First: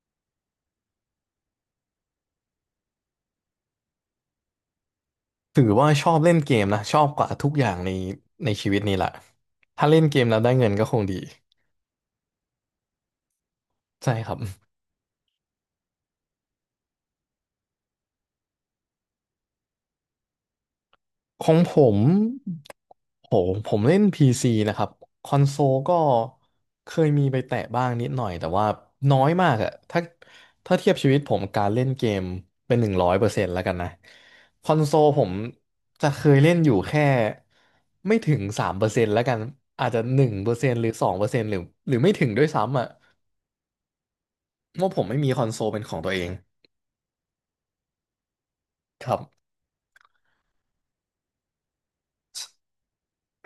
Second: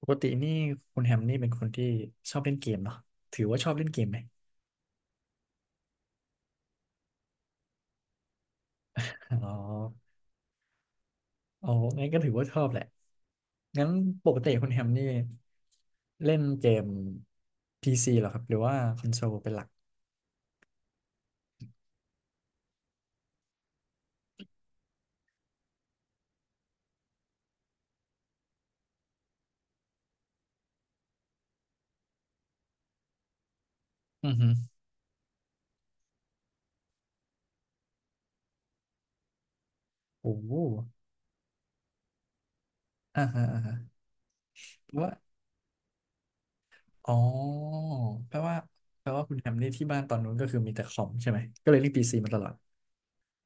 ปกตินี่คุณแฮมนี่เป็นคนที่ชอบเล่นเกมเนาะถือว่าชอบเล่นเกมไหมถือว่าชอบเล่นเกมนะชอบกว่าทุกอย่างในชีวิตนี้แหละอ๋อถ้าเล่นเกมแล้วได้เงินก็คงดีอ๋อางั้นก็ถือว่าชอบแหละงั้นใช่ปครักบติคุณแฮมนี่เล่นเกม PC เหรอครับหรือว่าคอนโซลเป็นหลักของผมโหผมเล่น PC นะครับคอนโซลก็เคยมีไปแตะบ้างนิดหน่อยแต่ว่าน้อยมากอะถ้าเทียบชีวิตผมการเล่นเกมเป็นหนึ่งร้อยเปอร์เซ็นต์แล้วกันนะอือฮึคอนโซลผมจะเคยเล่นอยู่แค่ไม่ถึงสามเปอร์เซ็นต์แล้วกันอาจจะหนึ่งโอ้เปโหอร์เซ็นต์หรือสองเปอร์เซ็นต์หรือไม่ถึงด้วยซ้ำอะ อ่าฮะอ่าฮะว่าแปลผมว่าไม่มีคอนโซลเป็นของตัวเองอ๋อแปลว่าแปคลรัว่าคุณแฮบมนี่ที่บ้านตอนนู้นก็คือมีแต่คอมใช่ไหมก็เลยเล่น PC มาตลอด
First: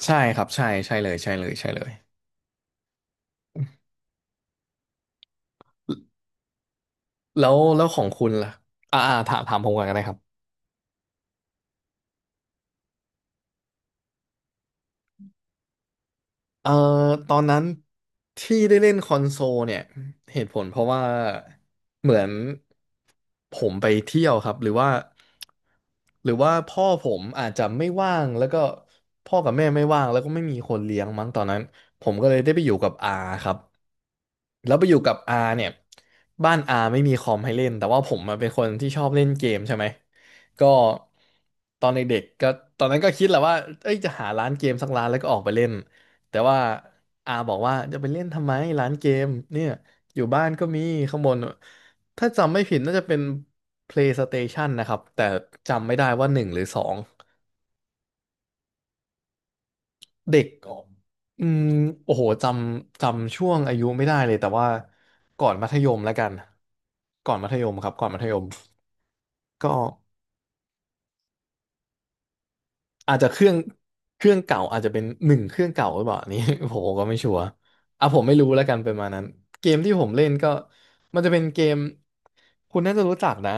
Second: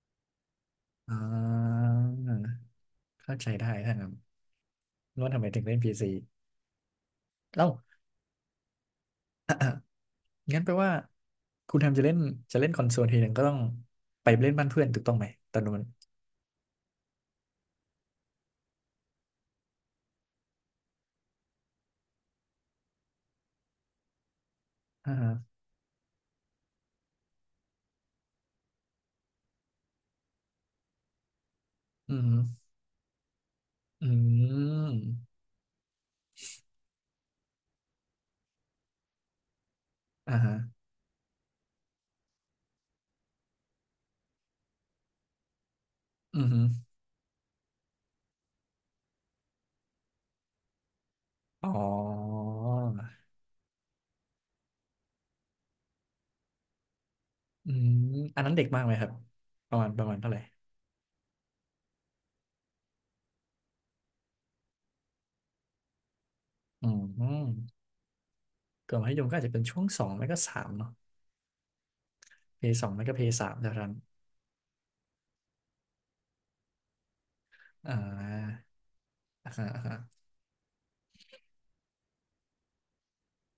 ใช่ครับ ใช่ ใช่เลอ่ย ใช่เลยใช่เลายเข้าใจได้ถ้างั้นว่าทำไมถึงเล่น PC แล้วเล่า แล้วของคุณล่ะถามผมก่อนก็ได้ครับ งั้นแปลว่าคุณแฮมจะเล่นคอนโซลทีหนึ่งก็ต้องไปเล่นบ้านเพื่อนถูกต้องไหมตอนนู้นเอ่อตอนนั้นที่ได้เล่นคอนโซลเนี่ยเหตุผลเพราะว่าเหมือนผมไปเที่ยวครับหรือว่าอ่าฮะพ่อผมอาจจะไม่ว่างแล้วก็พ่อกับแม่ไม่ว่างแล้วก็ไม่มีคนเลี้ยงมั้งตอนนั้นผอืมก็เลยได้ไปมอยู่กับอาครับอืแล้วไปอยู่กับมอาเนี่ยบ้านอาไม่มีคอมให้เล่นแต่ว่าผมมาเป็นคนที่ชอบเล่นเกมใช่ไหมอ่าฮะก็ตอนเด็กๆก็ตอนนั้นก็คิดแหละว่าเอ้ยจะหาร้านเกมสักร้านแล้วก็ออกไปเล่น แต่อืว่ามอาบอกว่าจะไปเล่นทำไมร้านเกมเนี่ยอยู่บ้านก็มีข้างบนอ๋ถ้าอจำไม่ผิดน่าจะเป็น PlayStation นะครับแต่จำไม่ได้ว่าหนึ่งหรือสองอืมอันนั้นเด็กมากไหมครับประมาณเท่าไหร่เด็กอออืมโอ้โหจำช่วงอายุไม่ได้เลยแต่ว่าก่อนมัธยมแล้วกันอืก่อนมัธยมมครับก่อนมัธยมก่อนมัธยมก็อาจจะเป็นก็ ช่วงสองไม่ก็สามเนาะเพย์สองไม่ก็อาจเพจะย์เคสารื่อมงเท่านั้นเครื่องเก่าอาจจะเป็นหนึ่งเครื่องเก่าหรือเปล่าอันนี้ ผมก็ไม่ชัวร์อ่อ่ะผมไม่รู้าแล้วกันประมาณนั้นอ่าฮะเกมอ่าที่ฮะผมเล่นก็มันจะเป็นเกมคุณน่าจะรู้จักนะ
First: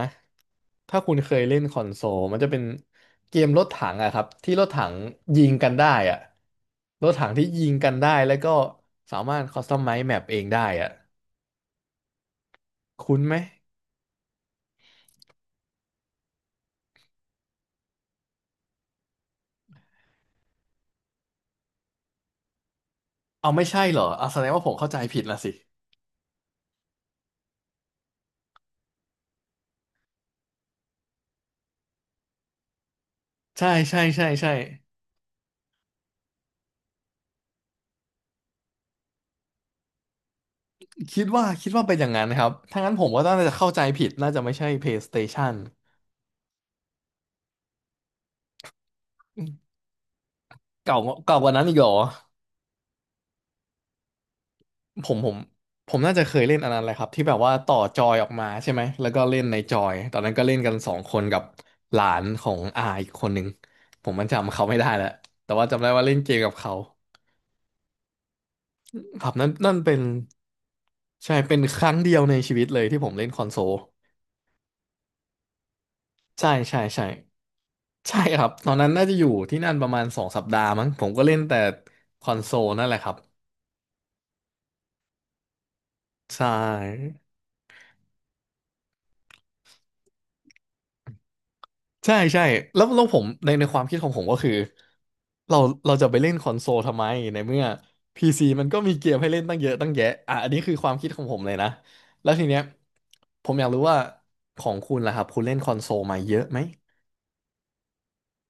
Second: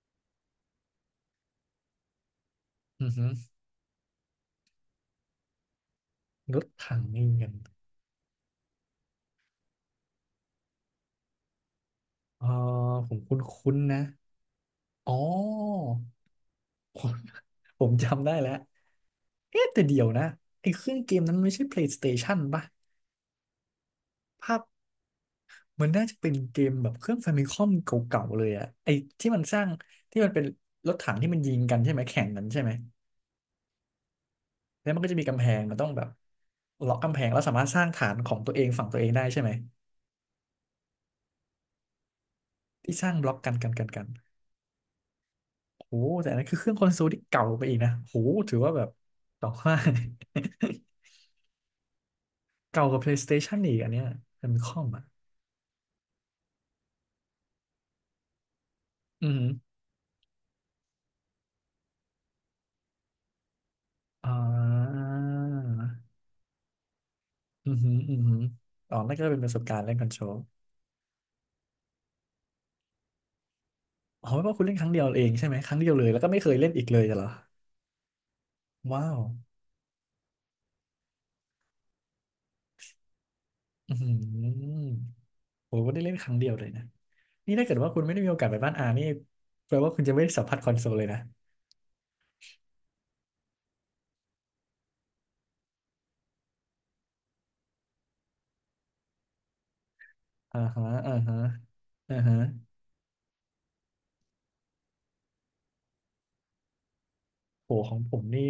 ถ้าคุณเคยเล่นคอนโซลมันจะเป็นอืเกมมรถถังอะครับที่รถถังยิงกันได้อะรถถังรถถันี่งที่กันยิงกันได้แล้วก็สามารถคอสตอมไมซ์แมปเองได้อะอ๋อผคุ้มนคไหมุ้นๆนะอ๋อ ผมจำได้แล้วเอ๊ะแต่เดี๋ยวนะไอ้เครื่องเกมนั้นมันไม่ใช่ PlayStation ป่ะเอาไม่ใช่เหรอเอาแสดงภาพว่าผมเข้าใจผิดละสิมันน่าจะเป็นเกมแบบเครื่อง ฟมิคอมเก่าๆเลยอะไอ้ที่มันสร้าง ที่มันเป็นรถถังที่มันยิงกันใช่ไหมแข่งกันใช่ไหม ใช่ใช่ใช่ใช่ แล้วมันก็จะมีกำแพงมันต้องแบบล็อกกำแพงแล้วสามารถสร้างฐานของตัวเองฝั่งตัวเองได้ใช่ไหมคิดว่าเป็นอย่างนั้นนะครับ ถ้างั้ที่นผสมร้างก็บล็อน่ากกัจะนกัเข้านใจกันกัผินดน่าจะไม่ใช่ PlayStation โอ้โหแต่อันนั้นคือเครื่องคอนโซลที่เก่าไปอีกนะโอ้โหถือว่าแบบอืต่อมว่า เก่าเก่ากว่านั้นอีกเหรอเก่ากว่า PlayStation อีกอันเนี้ยแฟมิคอมอ่ะผมผมผมน่าจะเคยเล่นอันนั้นแหละครับที่แบบว่าต่อจอยออกมาใช่ไหมแล้วก็อืเล่ม นในจอยตอนนั้นก็เล่นกันสองคนกับหลานของอาอีกคนหนึ่ง ผมมันอ่จำเขาไม่ได้าแล้ว แต่ว่าจำได้ว่าเล่นเกมกับเขาอือหืออือหืออ๋อนั่นก็ครับเป็นปนั่นระสบนั่กานรณ์เล่เป็นนคอนโทรลใช่เป็นครั้งเดียวในชีวิตเลยที่ผมเล่นคอนโซลอ๋อไม่ว่าคุณเล่นครั้งเดียวเองใช่ไหมครั้งเดียวเลยแล้วก็ไม่เคใช่ยเล่นใช่อีกเลยใช่ เหรอใช่ครับตอนนั้นน่าว้าจะวอยู่ที่นั่นประมาณสองสัปดาห์มั้งผมก็เล่นแต่คอนโซลนั่นแหละครับอือหือโอ้โหได้เล่นครั้งใชเดียวเลยนะ่นี่ถ้าเกิดว่าคุณไม่ได้มีโอกาสไปบ้านอานี่แปลว่าคุณจะไม่ได้สัมผัสคอนโซลเลยนะใช่ใช่แล้วผมในความคิดของผมก็คือเราเราจะไปเล่นคอนโซลทำไมในเมื่อ PC มันก็มีเกมให้เล่นตั้งเยอะตั้งแยะอ่ะอันอ่านี้คือฮะความคิดอ่าของผฮะมเลยนะอ่าแล้วฮะทีเนี้ยผมอยากรู้ว่าของคุณล่ะครับคุณเล่นคอนโซลมาเยอะไหมโหของผมนี่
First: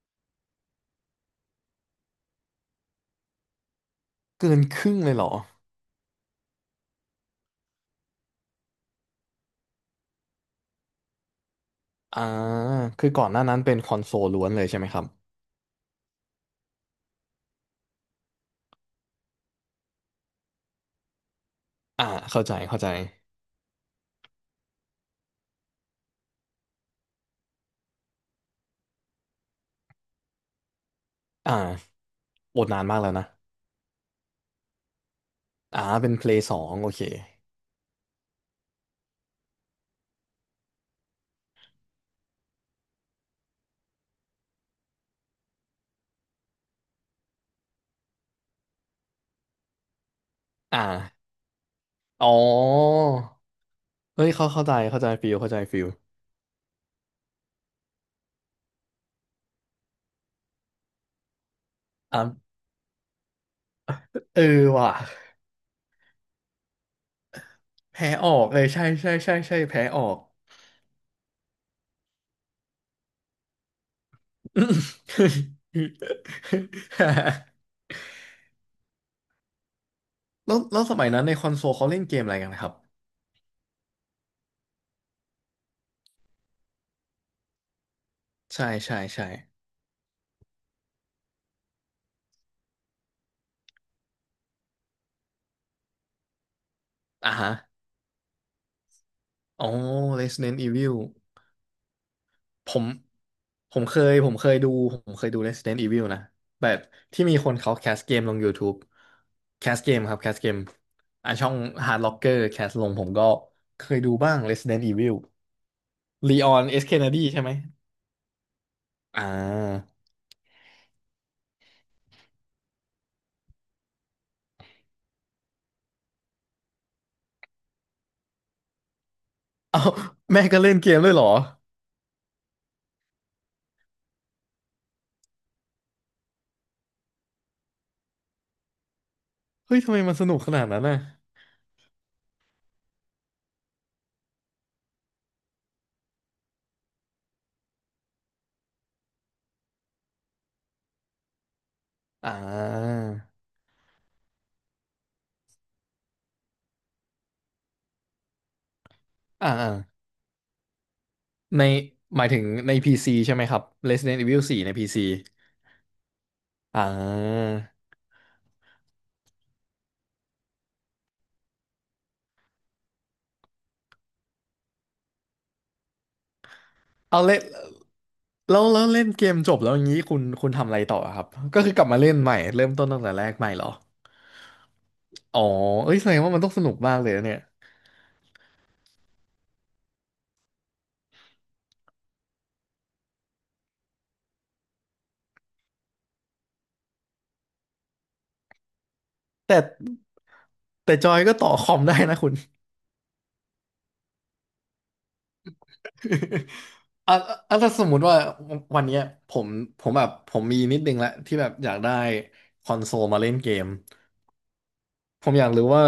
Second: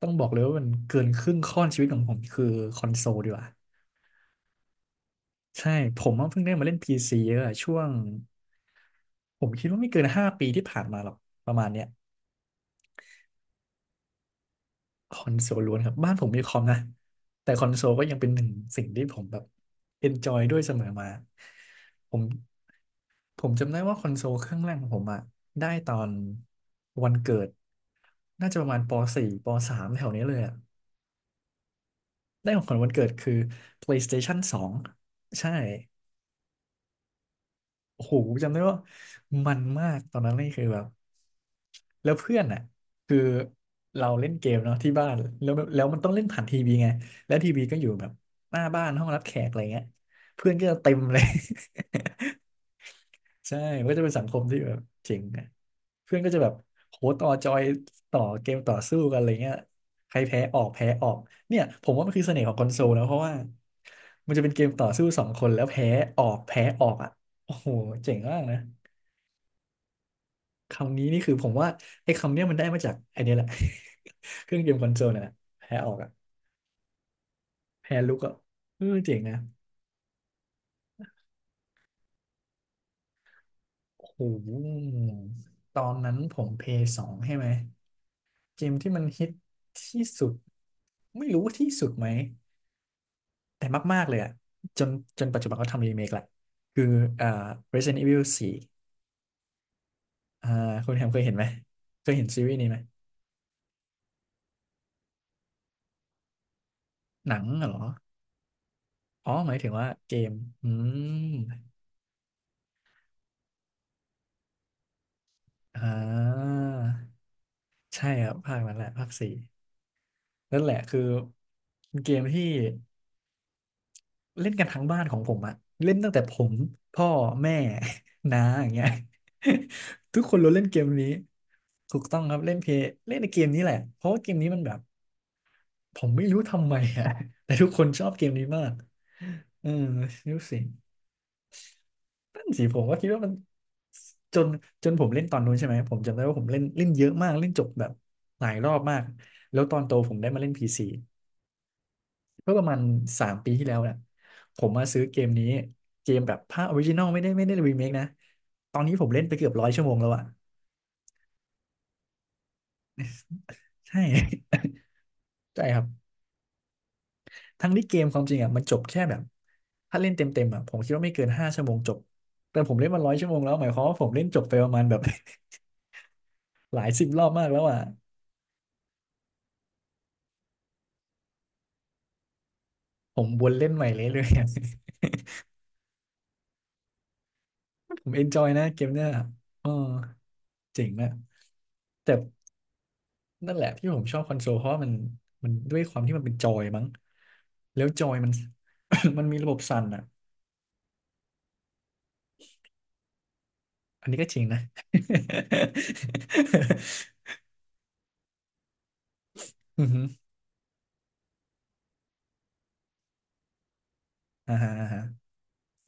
ต้องบอกเลยว่ามันเกินครึ่งข้อนชีวิตของผมคือคอนโซลดีกว่า เกินครึ่งเลยเหรอใช่ผมว่าเพิ่งได้มาเล่น PC เยอะอะช่วงผมคิดว่าไม่เกินห้าปีที่ผ่านมาหรอกประมาณเนี้ยอ่าคือก่อนหน้านั้นเป็นคอนโซลล้วนเลยใช่ไหมครับคอนโซลล้วนครับบ้านผมมีคอมนะแต่คอนโซลก็ยังเป็นหนึ่งสิ่งที่ผมแบบเอนจอยด้วยเสมอมาอ่าผมเข้าใจเข้าใจผมจำได้ว่าคอนโซลเครื่องแรกของผมอะได้ตอนวันเกิดน่าจะประมาณป .4 ป .3 แถวนี้เลยอะอ่าได้ขอองดขวัญนานวันมากเกิแล้ดวนะ คือ PlayStation 2ใช่ อ่าเป็นเพลย์สองโอเคโอ้โหจำได้ว่ามันมากตอนนั้นนี่คือแบบแล้วเพื่อนอ่ะคือเราเล่นเกมเนาะที่บ้านแล้วมันต้องเล่นผ่านทีวีไงแล้วทีวีก็อยู่แบบหน้าบ้านห้องรับแขกอะไรเงี้ยเพื่อนก็จะอ่าเต็มเลย อ๋อ ใช่มันก็จะเป็นสัเฮ้งยคมเข้าที่เข้าแบใจบเข้าใจเจ๋งฟิลนะเข้าใจฟิลเพื่อนก็จะแบบโหต่อจอยต่อเกมต่อสู้กันอะไรเงี้ยใครแพ้ออกแพ้ออกเนี่ยผมว่ามันอ่าคือเสน่ห์ของคอนโซลนะเพราะว่ามันเอจะอเป็นเกมต่อว่ะสู้สองคนแล้วแพ้ออกแพ้ออกอ่ะโอ้โหแพ้เจ๋งอมาอกกนะ เลยใช่ใช่ใช่ใช่แพ้ออก คำนี้นี่คือผมว่าไอ้คำเนี้ยมันได้มาจากไอ้เนี่ยแหละ เครื่องเกมคอนโซลน่ะนะแพ้ออกอ่ะ แพ้ลุกอ่ะเออเจ๋งนะแล้วสมัยนั้นในคอนโซลเขาเล่นเกมอะไรกันครับโอ้โหตอนนั้นผมเพย์สองใช่ไหมเกใช่มที่ใช่มันฮิใช่ตที่สุดไม่รู้ว่าที่สุดไหมแต่มากๆเลยอ่ะจนจนปัจจุบันเขาทำรีเมคแหละคืออ่า อ่าฮะ Resident Evil 4อ๋อ อ่า Resident คุณ Evil แฮมเคยเห็นไหมเคยเห็นซีรีส์นี้ผไหมมผมเคยผมเคยดู Resident Evil นะแบบที่หนัมีงคนเหเขารอแคสเกมลง YouTube อ๋อหมายแคถึงสว่าเกมคเกรับแคมสเกมอืมอ่ะช่อง Hard Locker แคสลงผมก็เคยดูบ้าง Resident Evil อ่ Leon S. Kennedy า ใช่ไหมใช่ครับภาคนั้นแหละภาคอ่สี่านั่นแหละคือเกมที่เล่นกันทั้งบ้านของผมอะเล่นตั้งแต่ผมพ่อแม่ น้าอย่างเงี้ย เอา ทุกคนแม่ล้วนก็เล่นเล่เกนมเกมนี้ด้วยเหรอถูกต้องครับเล่นเพย์เล่นในเกมนี้แหละเพราะว่าเกมนี้มันแบบผมไม่รู้ทำไมอะ แต่ทุกคนชอบเกมนี้มากเออเฮ้ยทำไมมันสไม่นุกรู้ขสินาดนั้นน่ะนั่นสิผมก็คิดว่ามันจนจนผมเล่นตอนนู้นใช่ไหมผมจำได้ว่าผมเล่นเล่นเยอะมากเล่นจบแบบหลายรอบมากแล้วตอนโตผมได้มาเล่นพีซี อ่เมื่อประมาณาสามปีที่แล้วเนี่ยผมมาซื้อเกมนี้เกมแบบภาคออริจินอลไม่ได้รีเมคนะตอนนี้ผมเล่นไปเกือ่าอบร้อยอ่าชั่วโมงแล้วอะในหมายถึงใน PC ใช่ไหมครับ ใช่ Resident Evil 4 ใน PC ใช่ครับอ่ทั้งที่า เกมความจริงอะมันจบแค่แบบถ้าเล่นเต็มอะผมคิดว่าไม่เกิน5 ชั่วโมงจบแต่ผมเล่นมา100 ชั่วโมงแล้วหมายความว่าผมเล่นจบไปประมาณแบบ หลายสิบเอารอบเล่นมากแล้แล้วอะวเล่นเกมจบแล้วอย่างนี้คุณทำอะไรต่อครับก็คือกลับมาเล่นใหม่เริ่มต้นตั้งแต่ผแรมกวใหม่นเหรเล่อนใหม่เรื่อยๆอะ อ๋อเอ้ยแสดงว่ามันต้องสนุกมากเลยนะเนี่ย ผมเอนจอยนะเกมเนี้ยอ๋อเจ๋งอะแต่นั่นแหละที่ผมชอบคอนโซลเพราะว่ามันด้วยความที่มันเป็นจอยมั้ง แล้วจอยมัน มันมีระบแต่บสั่นอ่ะแต่จอยก็ต่อคอมได้นะคุณ อันนี้ก็จริงนะ อ่ะอ่ะถ้าสมมุติว่าวันเนี้ยผม ผอือมฮึแบบผมมีนิดนึงละที่แบบอยากได้คอนโซลมาเล่นเกม อ่าฮะอ่าฮะผมอยากรู้ว่า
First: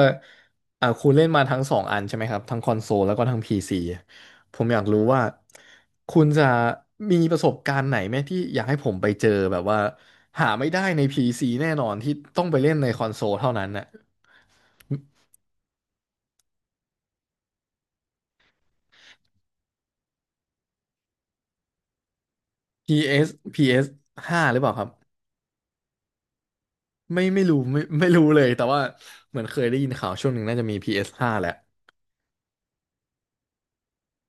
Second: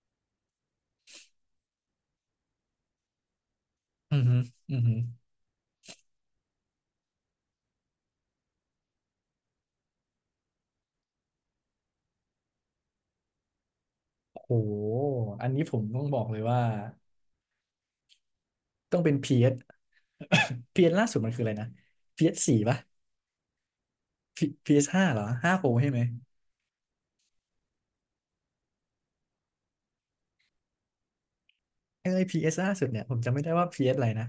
คุณเล่นมาทั้งสองอันใช่ไหมครับทั้งคอนโซลแล้วก็ทั้ง PC อือฮึผมอืออยากฮึรู้ว่าคุณจะมีประสบการณ์ไหมที่อยากให้ผมไปเจอแบบว่าหาไม่ได้ใน PC แน่นอนที่ต้องไปเล่นในคอนโซลเท่านั้นน่ะ โอ้โหอันนี้ผมต้องบอกเลยว่าต้องเป็นพีเอส พีเอส ล่าสุดมันคืออะไรนะพีเอสสี่ปะ PS อสพีเอสห้าห รือเปพีล่าเอคสรับห้าเหรอห้าโปรใช่ไหมไม่รู้ไม่รู้เลยแต่ว่าเหมือนเคยได้ยินข่าวช่วงหนึ่งน่าจะมี PS ห้าแหละเอ้ p สล่าสุดเนี่ยผมจำไม่ได้ว่า PS อสอะไรนะ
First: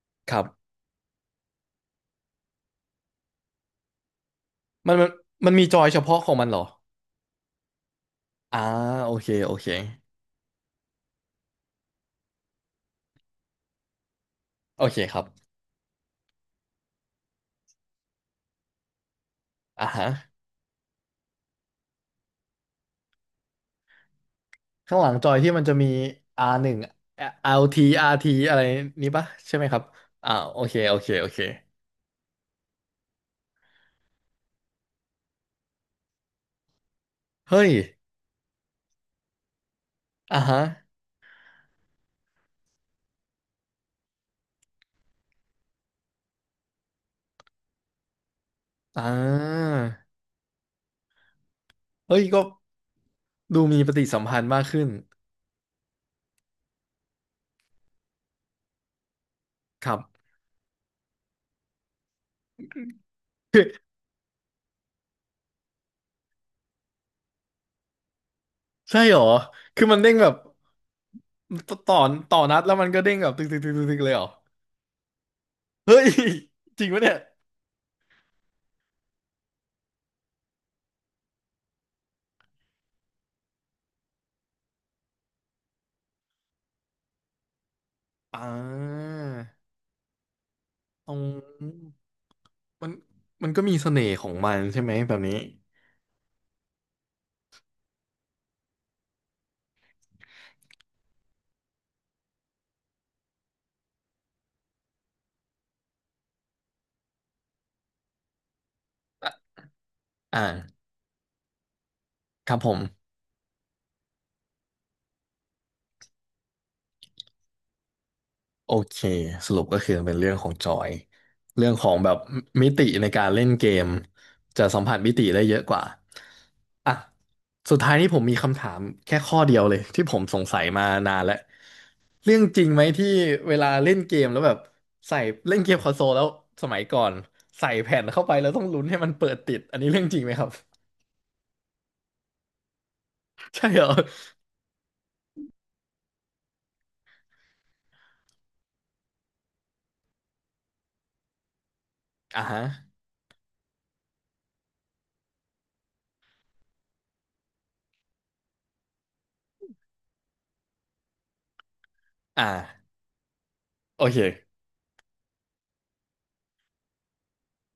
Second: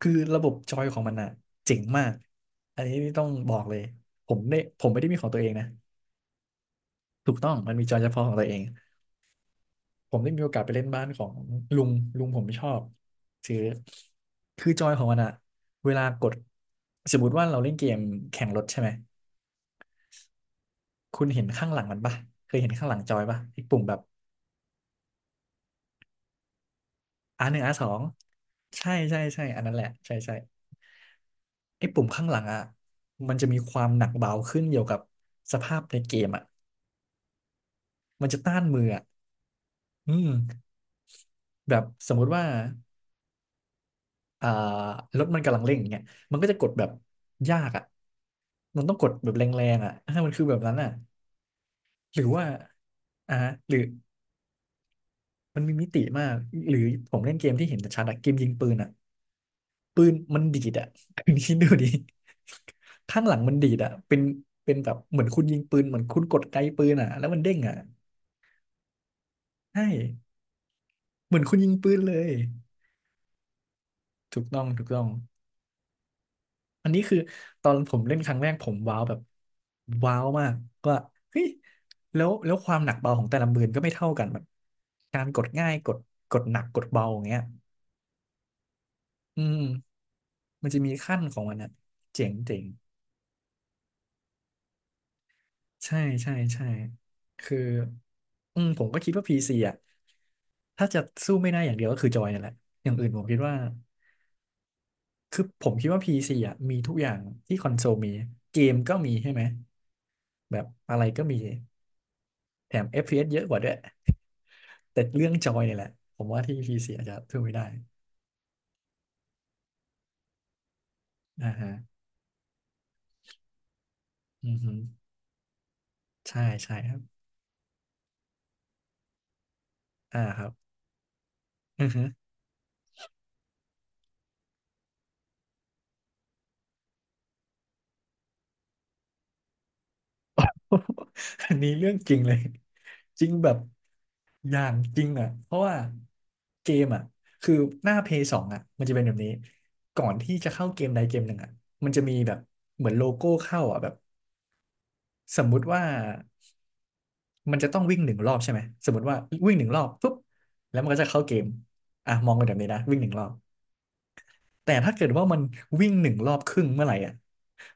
คือคระรับบจบอยของมันอ่ะเจ๋งมากอันนี้ต้องบอกเลยผมมันไม่ได้มันมีของตัวเอมังนนะมีจอยเฉพาะของมันเหรอถูกต้องมันมีจอยเฉพาะของตัวเออ่าง โอเคโอเคผมได้มีโอกาสไปเล่นบ้านของลุงลุงผมไม่ชอบคือคือจโออยเคของคมันรัอะบเวลากดสมมติว่าเราเล่นเกมแข่งรถใช่ไหมอ่าฮะ คุณเห็นข้างหลังมันปะเคยเห็นข้างหลังจอยปะไอ้ปุ่มแบบข้างหลังจอยที่มันจะมี R หนึ่ง อาร์หนึ่งอาร์ LT สอง RT อาร์ทีอะไรใช่นี้ใช่ปะใช่ใช่อันไหมนั้คนแหรับละใช่อ่าใช่โอเคโอเคโอเคไอ้ปุ่มข้างหลังอะมันจะมีความหนักเบาขึ้นเกี่ยวกับสภาพในเกมอะเฮ้ยมันจะต้านมืออะอืมอ่าฮะแบบสมมุติว่า อ่ารถมันกำลังเร่งอย่างเงี้ยมันก็จะกดแบบยากอ่ะมันต้องอ่กดแบบแรงาๆอ่ะมันคือแบบนั้นอ่ะหเฮ้รืยอก็ว่าอ่าดูหรืมีอปฏิสัมพันธ์มากขึ้นมันมีมิติมาก หรือผมเล่นเกมที่เห็นชัดอะเกมยิงปืนอ่ะครัปืนบมันดีดอ่ะ คุณคิดดูดิข้างหลังมันคืดีอดอ่ะเป็นแบบเหมือนคุณยิงปืนเหมือนคุณกดไกปืนอ่ะแล้วมันเด้งอ่ะใช่เหรอใช่คือมันเด้งแบบเหมือนคุณยิตงปืต่นอเลยต่อนัดแล้วมันก็เด้งแบบตึกตึกตึกตึกตึกเลยเหรอถูกต้องถูกต้อง เฮ้ยจอัริงนนี้ปะเนี่คืยอตอนผมเล่นครั้งแรกผมว้าวแบบว้าวมากว่าเฮ้ยแล้วความหนักเบาของแต่ละมือก็ไม่เท่ากันแบบการกดง่ายกดกดหนักกดเบาอย่างเงี้ยอ่าอืมมันจะมีเอาขั้นของมันอะเจ๋งเจ๋งมันมันก็มีเสน่ห์ของมันใช่ไหมแบบนี้ใช่ใช่ใช่คืออืมผมก็คิดว่าพีซีอะถ้าจะสู้ไม่ได้อย่างเดียวก็คือจอยนั่นแหละอย่างอื่นผมคิดว่าคือผมคิดว่า PC อ่ะมีทุกอย่างที่คอนโซลมีเกมก็มีใช่ไหมอ่าแบบอะไรก็มี ครับผแถม ม FPS เอสเยอะกว่าด้วย แต่เรื่องจอยเนี่ยแหละ ผมว่าที่ PC อาจจะส่้ไม่ได้โอเคสรุปก็คือเป็นเรื่องของจอยอ่าเรื่ฮะองของแบบมิติในการเล่นเกมอือจะฮึสัมผัสมิติได้เยอะกว่าใช่ใช่คอ่ะรับ สุดท้ายนี้ผมมีคำถามแค่ข้อเดียวเลยที่ผอ่ามสคงรับสัยมานานแล้วอือฮึ เรื่องจริงไหมที่เวลาเล่นเกมแล้วแบบใส่เล่นเกมคอนโซลแล้วสมัยก่อนใส่แผ่นเข้าไปแล้วต้องลุ้นให้มันเปิดติดอันนี้เรื่องจริงไหมครับ อันนี้เรื่องจริงเลยจริงแบ บใช่เหรออย่างจริงอ่ะ เพราะว่าเกมอ่ะคือหน้า Play 2องอ่ะมันจะเป็นแบบนี้ก่อนที่จะเข้าเกมใดเกมหนึ่งอ่ะมันจะมีแบบอ่าฮะเหมือนโลโก้เข้าอ่ะแบบสมมุติว่า มันจะต้องวิ่งหนึ่งรอบใช่ไหมสมมติว่าวิ่งหนึ่งรอบปุ๊บแล้วมันก็จะเข้าเกมอ่ะมองไปนอ่าแบบนี้นะวิ่งหนึ่งรอบโอเคแต่ถ้าเกิดว่ามันวิ่งหนึ่งรอบครึ่งเมื่อไหร่อ่ะ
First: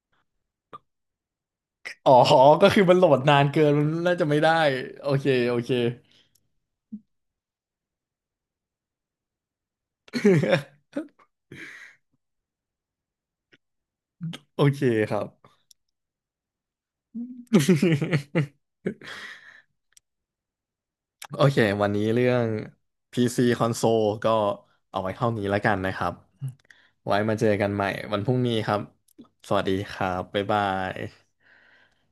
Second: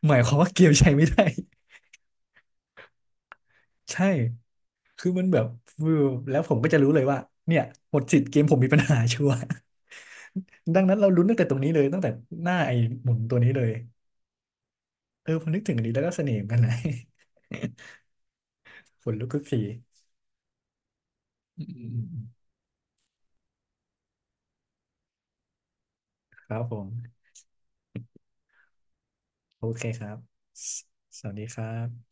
หมายความว่าเกมใช้ไม่ได้ อ๋อก็คือมันโหลดนานเกินมัน ใช่น่าจะไม่ได้คืโออมัเคนแบบโอเค ฟิวแล้วผมก็จะรู้เลยว่าเนี่ยหมดสิทธิ์เกมผมมีปัญหาชัวร์ ดั งนั้นเราลุ้นตั้งแต่ตรงนี้เลยตั้งแต่หน้าไอ้หมุนตัวนี้เลยโอเคครัเอบ อพอนึกถึงอันนี้แล้วก็เสน่ห์เหมือนกันนะ ขนลุกทุกทีโอเคอืวันนี้เรื่อมง PC คอนโซลก็เอาไว้เท่านี้แล้วกันนะครับๆๆครับผมไว้มาเจอกันใหม่วันพรุ่งนี้ครับสวัโอสดีเคคครัรับบบ๊ายบาสยสวัสดีครับ